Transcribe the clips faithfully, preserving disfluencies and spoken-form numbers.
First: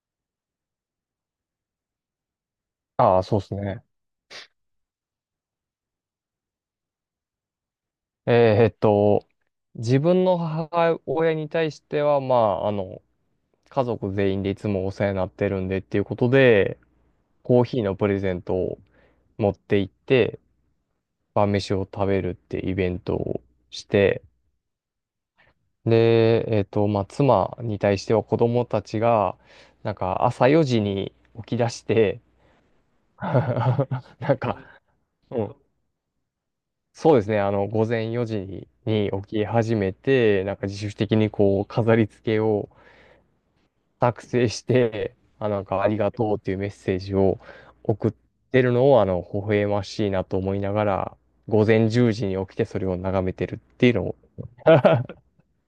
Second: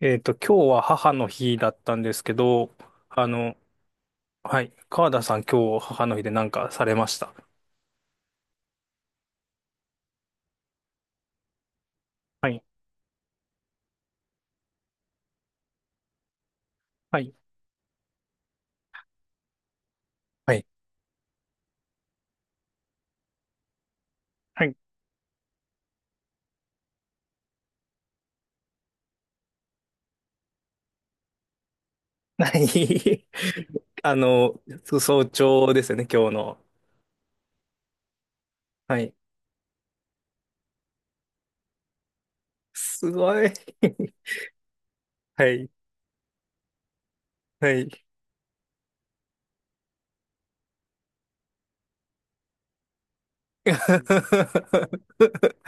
えっと、今日は母の日だったんですけど、ああ、あそうですの、ね。はい、川田さん今日母の日で何かされました？えーっと、自分の母親に対しては、まはい、あ、あの、家族全員でいつもお世話になってるんでっていうことで、はい、コーヒーのプレゼントを持って行って、はい。晩飯を食べるってイベントをして、はい。で、えーっと、まあ、妻に対しては子供たちが、なんか朝よじに起き出して、は い。なあんか、の、そう早うん朝ですよね、今日の。そうですね。あの、午前よじはにい。起き始めて、なんか自主的にこう、飾り付けをすごい。作成して、はあ、なんい、かありがとうっていうメッセージをはい。送ってるのを、あの、微笑ましいなと思いながら、午前じゅうじに起きてそれを眺めてるっていうのを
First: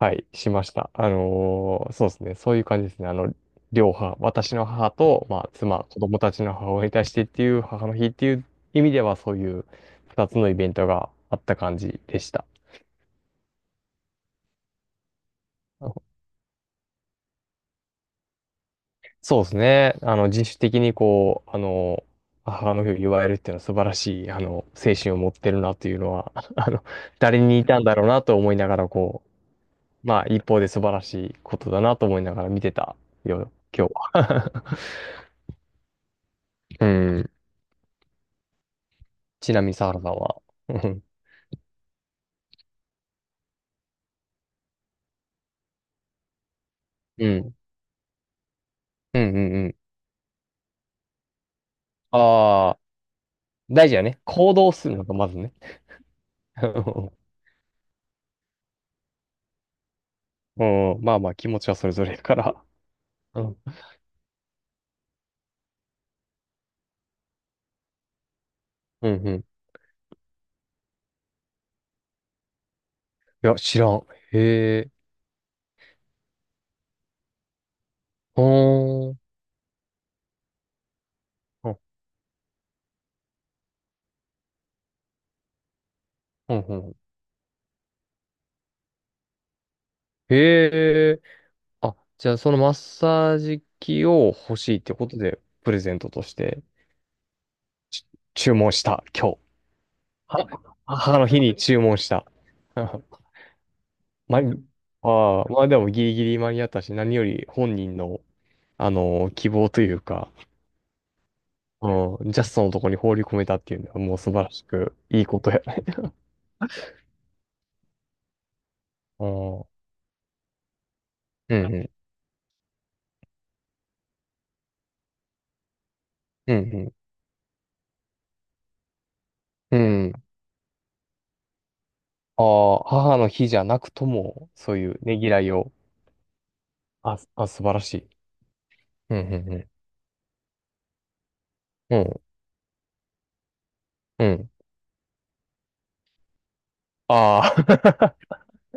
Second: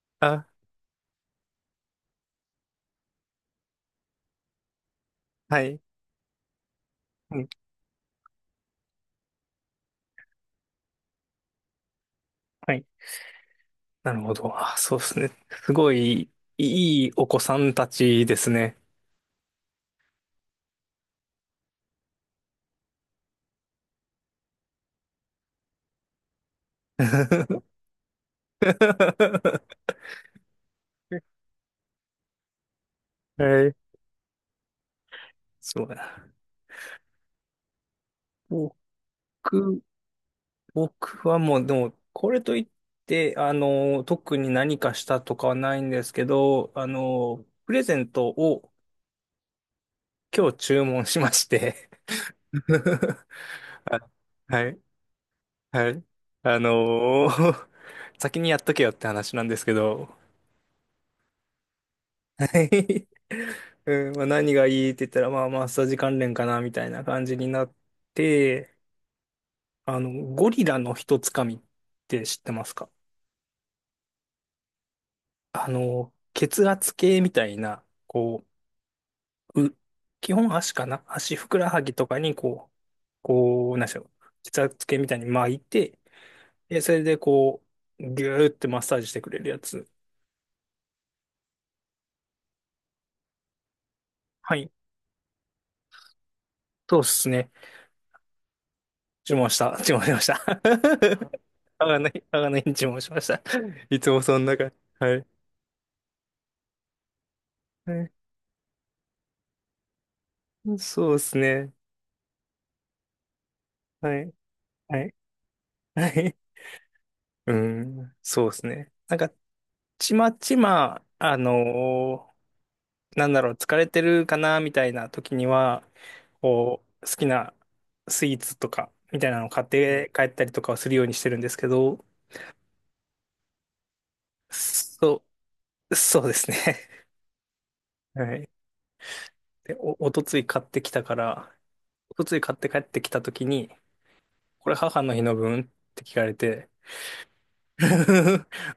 はい、あ、しました。あのーそうですね。そういう感じですね。あの、両母、私の母と、まあ、はい。妻、子供たちの母親に対してっうていん、う、母の日っていう意味では、そういうふたつのイベントがあった感じでした。はい。なるほど。あ、そうですね。すご い、いいお子さんたちですね。そうですね。あの、自主的にこう、あの、母の日を祝えるっていうのは素晴らしい、あの、精神を持ってるなというのは、あの、誰に似 はたんだろうなと思いながら、こう、まあ、一方で素晴らしいことだなと思いながら見てたよ、今い。日は。そうだ。うん。僕、ちなみに、サ原さんは？うん。僕はもう、でも、これといって、あの、特に何かしたとかはないんですけど、あうの、ん。プレゼントをうん。うんうん。今日注文しまして。 ああ、大事あ、やね。行は動い、するのがまずね。はい。あ うん。の、 先にやっとけよって話なんですけど、うんまあまあ、気持ちはそれぞれだから。うん。うん、まあ、何がいいって言ったら、まあ、マッサージ関連かな、みたいな感じになって、うん。うん。いあの、ゴリラの一つかみって知ってますか？や、知らん。へえ。あの、血圧計みたいな、こう、ほーん。う、基本足かな、足ふくらはぎとかにこう、こう、なんでしょう。血圧計みたいに巻いて、ほんほで、んほそん。れでこう、ぎゅーってマッサージしてくれるやつ。へえ。あ、じゃあそのマッサージ機をは欲い。しいってことで、プレゼントとしてそうですね。ち注文した、今注日。文した。注文しました。は、母の日に 注あ文がしなた。い、あがないに注文 しました。いつもそま、あんな感じ。はい。あ、まあでもギリギリ間に合ったし、何より本は人い、の、あのー希望というか、そうですね。うん、ジャストのとこに放り込めたっていうのはもはうい。素晴らしくはい。いいことやね。はい。うん。そうですね。なん うか、ん、うん、ちまちま、あうん、のーなんだろう、疲れてるかなみたいな時には、うこん、う、好きなスイーツとか、みたいなのを買っうん。うて帰ん。ったりとかをするようにしてるんですけど、ああ、母の日じゃなくとも、そういうねそぎらいを、う、そうですね。あ、あ、素晴らしい。はい。うん、うん、で、お、おとつい買ってきたから、うおん。とつい買って帰ってきた時に、うん、うん。これ母の日の分って聞かれて、あ あ、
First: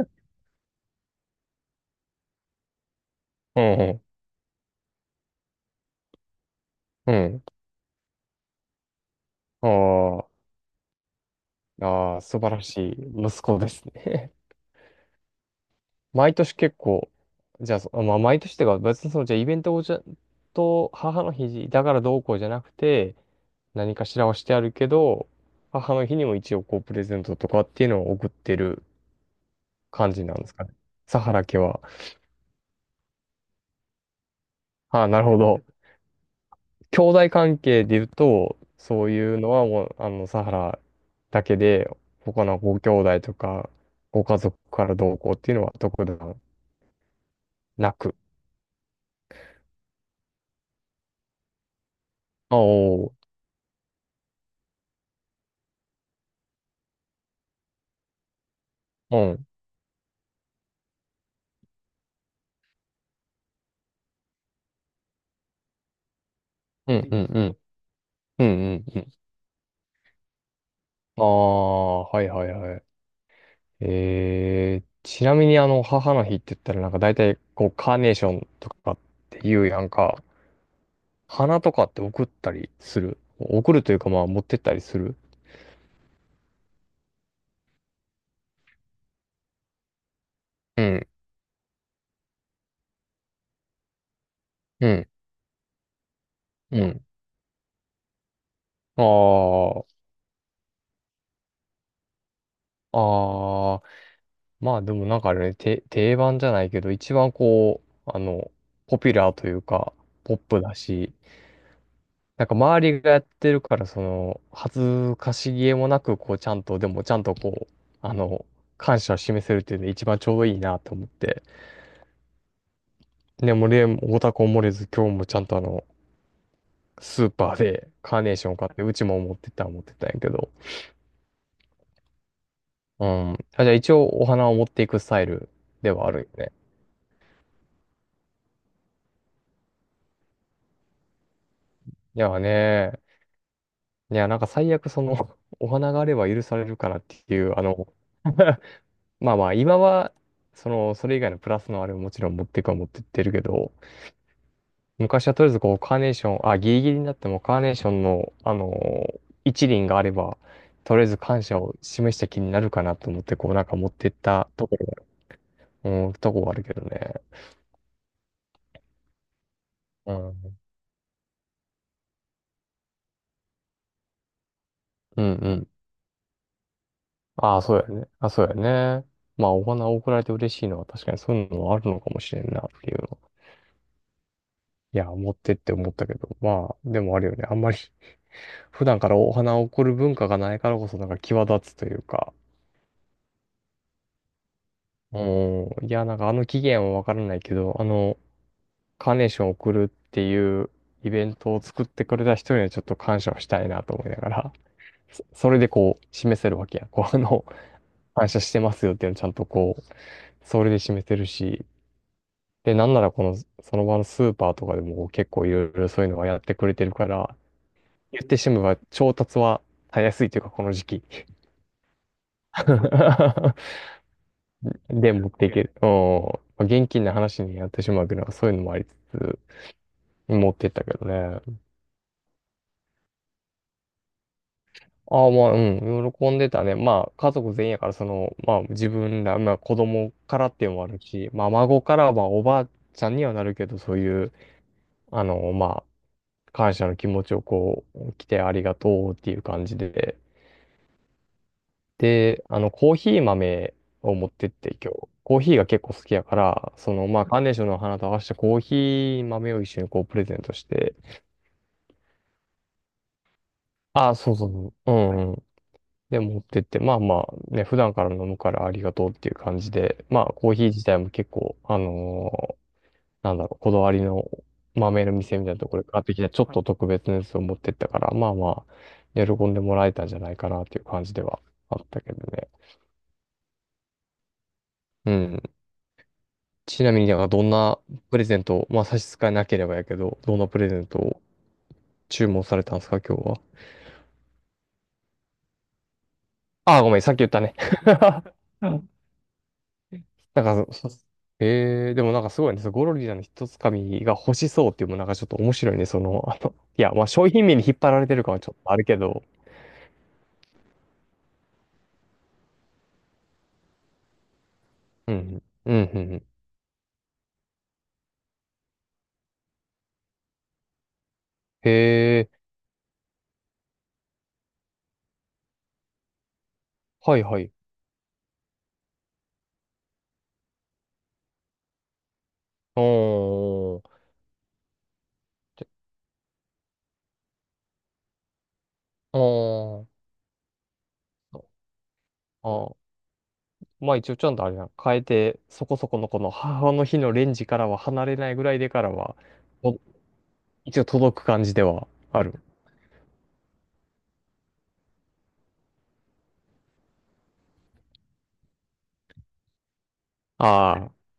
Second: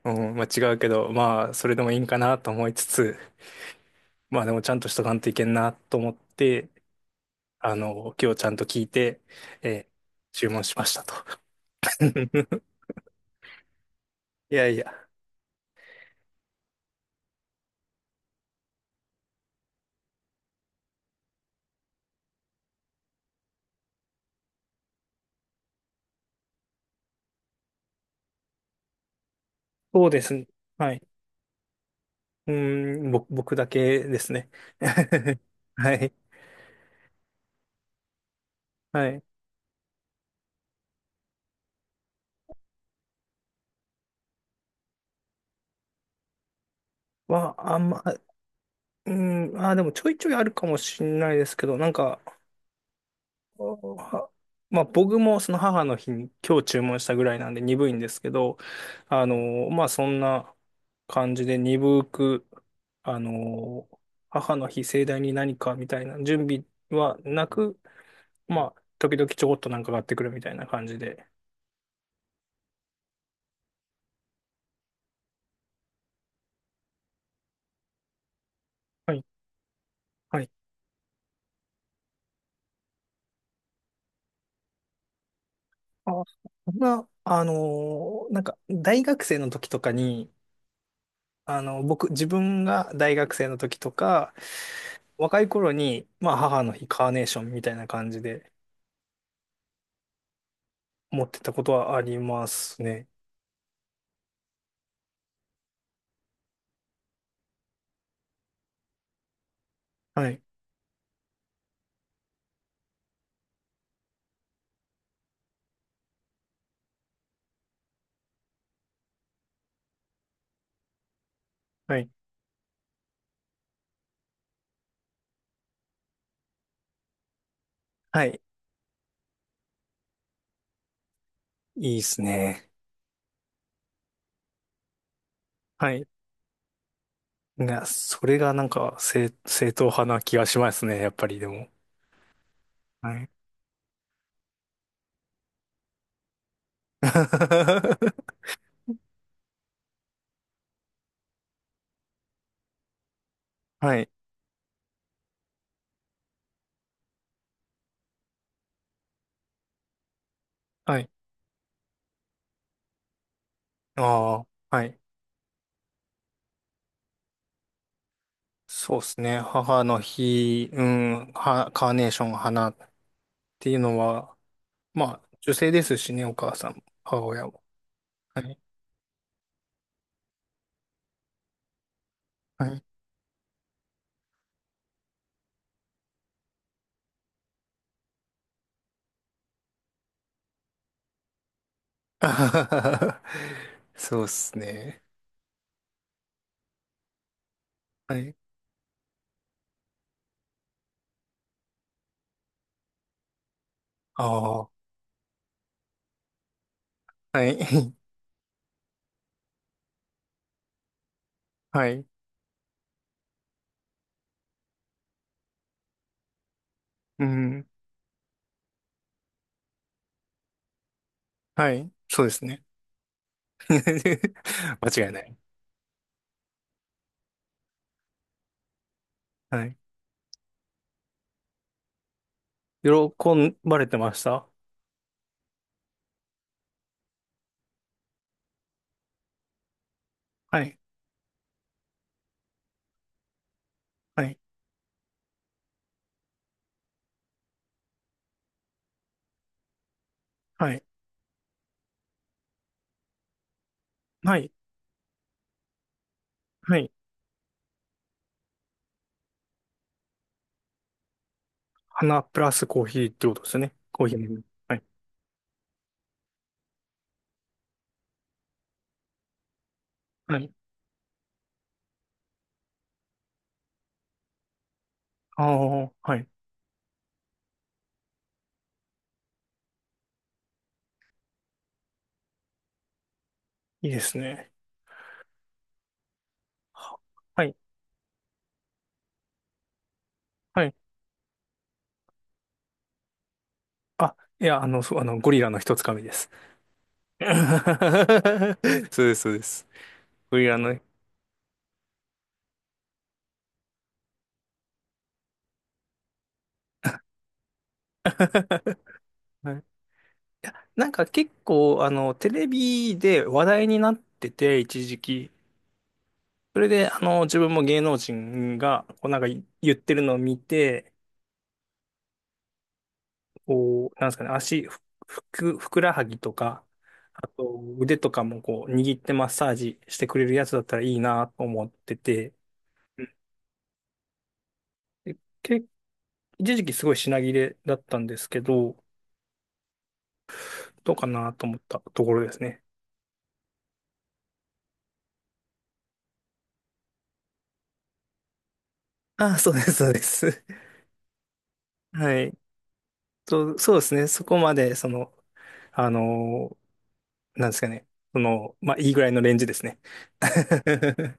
うん、まあ違うけど、まあそれでもいいんかなと思いつつ、うん、うん、まあでもちゃんとしとかんといけんなと思って、うん。あの、今日ちゃんと聞いて、あえーー注文しましたと。あー、素晴ら しい息子ですね。いやいや、毎年結構、じゃあ、そまあ、毎年っていうか、別にその、じゃあイベントをじゃ、と、母の日だからどうこうじゃなくて、何かしらはしてあるけど、母の日にも一応こう、プレゼントとかっていうのを送ってるそう感でじすなんね。ですかね。はい。サハラ家は？うーん、ぼ、僕だけですね。ああ、なるほ ど。はい。兄弟関係で言うと、そはうい。いうのはもう、あの、サハラだけで、他のご兄弟とか、ご家族からどうこうっていうのは特段は、あんなま、く。うーん、あー、でもちょいちょいあるかもしれないですけど、なんか、あおは、まあ僕もその母の日に今日注文したぐらいなんで鈍いんですけど、うあん、うん、の、まあそんな感じで鈍く、あの、母の日盛大に何かみたいな準備うん、はうん、うなん、く、うまあん。うん。時々ちょこっとなんか買ってくるみたいな感じあで。あ、はいはいはい。えー、ちなみにあの、母の日って言ったらなんか大体、こう、カーネーションとかっていうやんか、はい。花とかって送ったりする。送るというかまあ、持ってったりする。あ、そんな、あのーなんか、大学生の時とかに、うん、あの、僕、自分が大学生の時とか、うん、若い頃に、まあ、母のう日、ん。カーネーションみたいな感じであ思ってたことはありますあ、ね。ああ、まあでもなんかあれね、て定番じゃないけど、一番こう、あの、ポピュラーというか、はポッい。プだし、なんか周りがやってるから、その、恥ずかしげもなく、こう、ちゃんと、でもちゃんとこう、あの、感謝を示せるっていうのが一番ちょうどいいなと思って。はい。でもね、俺オタクも漏れず、今日もちゃんとあの、スーパーでカーはネーい。ション買って、うちも持ってったら持ってったんやけど。いいですね。うん。あ、じゃあ一応お花を持っていくスタイルはでい。はあるよね。が、それがなんか、正、正統派な気がしますね、やっぱりでも。いやね、はい。いや、なんか最悪その、お花があれば許されるかなっていう、あの、まあまあ、今は、その、それ以外のプラスのあれももちろん持っていくは持ってってるけど、はい。昔はとりあえずこう、カーネーション、あ、ギリギリになってもカーネーションの、あの、一輪があれば、とはりあえい。ず感謝を示した気になるかなと思って、こう、なんか持ってっああ、たとこはい。ろ、うん、とこがあるけどね。そうですね。母のうん。日、うん、は、カーネーション、花ていうのは、まうあ、んう女性ん。ですしね、お母さんも、母親あも。あ、そうやね。あ、はそうやい。ね。まあ、お花を贈られて嬉しいのは確かにそういうのもあるのかもしれんなはっい。ていう。いや、持ってって思ったけど、まあ、でもあるよね。あんまり 普段からお花を贈る文化がないからこそ、なんか際立つという あか、はははそうっすね。うん、いや、なんかあの期限はわからないけど、あはの、い。カーネーションを贈るっていうイベントを作ってくれた人にはちょっと感謝をしたいなと思いなあがら、あ。そそれでこう、示せるわけや。こう、あの、はい。感謝してますよっていうのをちゃんとこう、それで示せるし、はい。で、なんならこの、その場のスーパーとかでも結構いろいろそういうのはやってくれてるかうら、ん。言ってしまえば調達はたやすいというか、この時期。はい。そうですね。間違で、いな持っい。ていける。うん。まあ現金な話になってしまうけど、そういうのもありつつ、はい。持ってったけどね。喜ばれてました？ああ、まあ、うん、喜んでたね。まあ、家族全員やから、その、まあ、自分ら、まあ、子供からっはていうい。のもあるし、まあ、孫からはおばあちゃんにはなるけど、そうはいう、い。あの、まあ、感謝の気持ちをこう、来てありがとうっていう感じで、はい。で、あの、コーヒー豆を持っはてっい。て今日、コーヒーが結構好きやから、はい。その、まあ、カーネーションの花と合わせてコーヒー豆を一緒にこうプレゼントして、花プラスコーヒーってことですね。コーあヒあ、そうー。そうそはい。う、うんうん。で、持ってって、まあまあ、ね、普段から飲むからありがとうっていう感じで、まあ、はコい。ーヒー自体も結構、あのーなんだろう、こだわりの豆の店あみたいなところであ、買ってはきい。た、ちょっと特別なやつを持ってったから、まあまあ、喜んでもらえたんじゃないかなっていう感じではあったけどね。いいですね。うん。ちなは、みに、なんかどはんい。なプレゼント、まあ差し支えなければやけど、どんなプはレい。ゼントを注文されたんですか、今日は。あ、いや、あの、そう、あの、ゴリラの一つかみです。ああ、ごめん、さっき言ったね。うん。そうです、そうです。こうないうあんか、の、そそ えー、でもなんかすごいね、そのゴロリラの一つかみが欲しそうっていうのもなんかちょっと面白いね、その、あの、いや、まあ商品名に引っ張られてる感はちょっとあるけど、はい、いや、なんか結構、あの、テレビで話題になってて、一時う期。ん、うん、うん、うん。それで、あの、自分も芸能人が、こうなんか言ってるのを見て、へえ、こう、なんですかね、足、ふ、ふく、ふくらはぎとか、はい、あはい。と腕とかもこう、握ってマッサージしてくれるやつだったらいいなと思ってて、うん、おー、で、け、じ一時期すごい品切れだったんですけど、ゃ、おー、どうかなと思ったところですね。あ、まあ一応ちゃんとあれやん、変えて、そこそこのこの母の日のレンジからは離れないぐらいでからは、あ、そうです、とそうです。一応届く感じでははある。い。と、そうですね。そこまで、その、あのーなんですかね。その、まあ、いいぐらいのレンジですね。ああ、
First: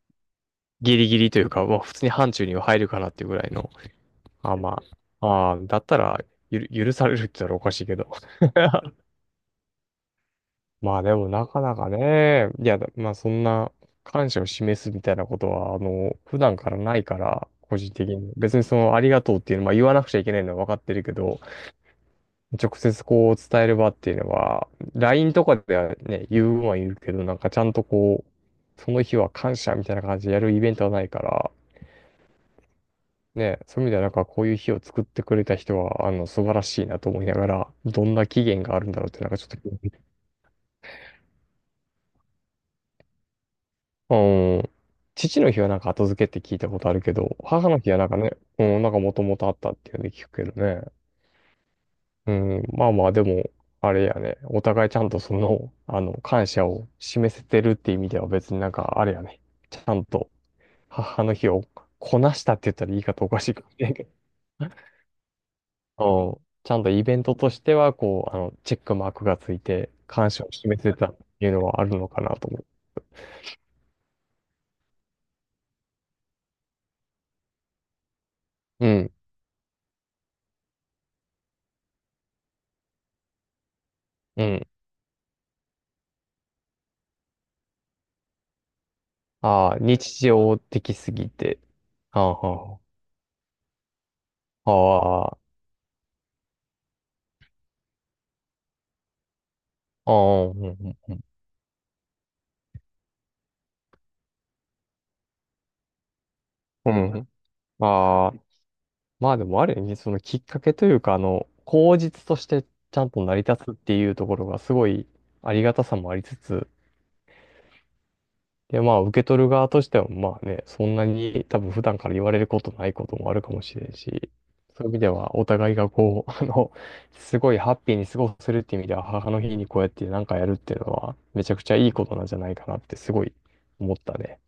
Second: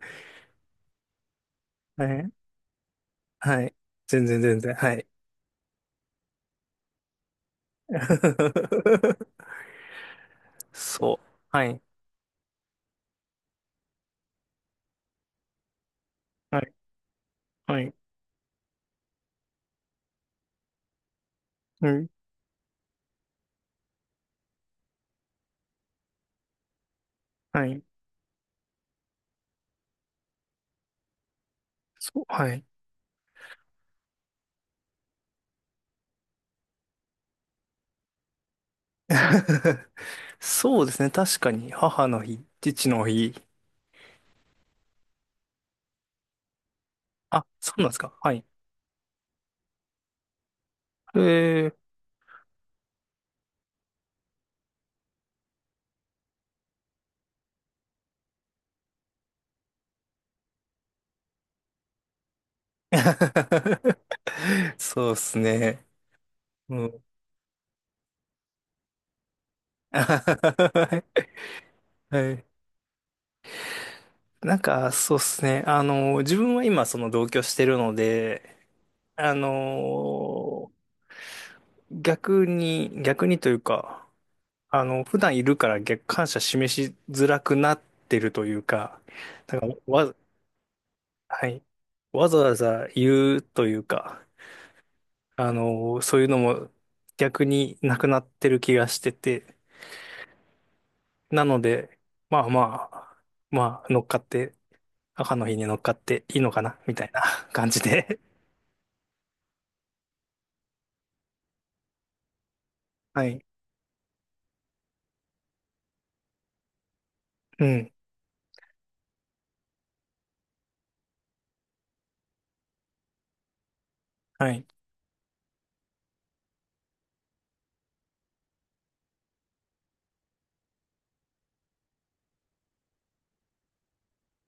ギリギリというか、まあ普は通に範い。疇には入るかなっていうぐらいはの。い。全然、ああ全然。まはい。あ、ああ、だったらゆる、許されるって言ったらおかしいけど。まあそでもなう。かはない。かね、いや、まあそんな感謝を示すみたいなことは、あの、普段はかい。らないから、個は人い。的に。別にその、ありがとうっていうのは、まあ言わなくちゃいけないのは分かってるけど、うん。直接こう伝える場っていうのは、ライン とかではね、言うは言うけど、なんかちゃはんい。とこう、その日は感謝みたいな感じでやるイベントはないから、そう。はい。ね、そういう意味ではなんかこういう日を作ってくれた人は、あの、素晴らしいなと思いながら、どんな期限があるんだろうってなんかちょっと気に なる、そうですね。確かに、母の日、父の日。うん。父の日はなんか後付けって聞いたことあるけど、あ、母そのうなん日ですはなんか。かはね、い。うん、なんかもともとあったっていうので聞くけどね。えー。うん、まあまあ、でも、あれやね。お互いちゃんとその、あの、感謝を示せてるっていう意味では別になんか、あれやね。ちゃんと、母の日をこなしたって言ったら言い方おかしいかもしれん けど。そうですね。うん。ちゃんうとイん。ベントとしては、こう、あの、チェックマークがついて、感謝を示せはたっていうのはあるのかない。と思う。なんか、そうですね。あの、自分は今、その同居してるので、うん、あの、逆に、逆にというか、うん。あの、普段いるから逆、感謝示しづらくなってるというか、なんあか、あ、わ、日常的すぎはて。い。あわあ、ざわあざ言うというか、あ、ああの、そういうのも逆になくなってる気がしてて、あ、うん、うん、うなので、まあまあ、まあ、乗っかって、母の日に乗っかっていいのかな、みたいん。うなん。感じで。ああ、まあでもある意味、そのきっかけというか、あの、口実としてちゃん はと成い。り立つっていうところがすごいありがたさもありつつ、うん。で、まあ受け取る側としては、まあね、そんなに多分普段から言われることないこともあるかもしれんし、はい。そういう意味ではお互いがこう、あの、すごいハッピーに過ごせるっていう意味では、母の日にこうやってなんかやるっていうのは、めちゃくちゃいいことなんじゃないかなってすごい思ったね。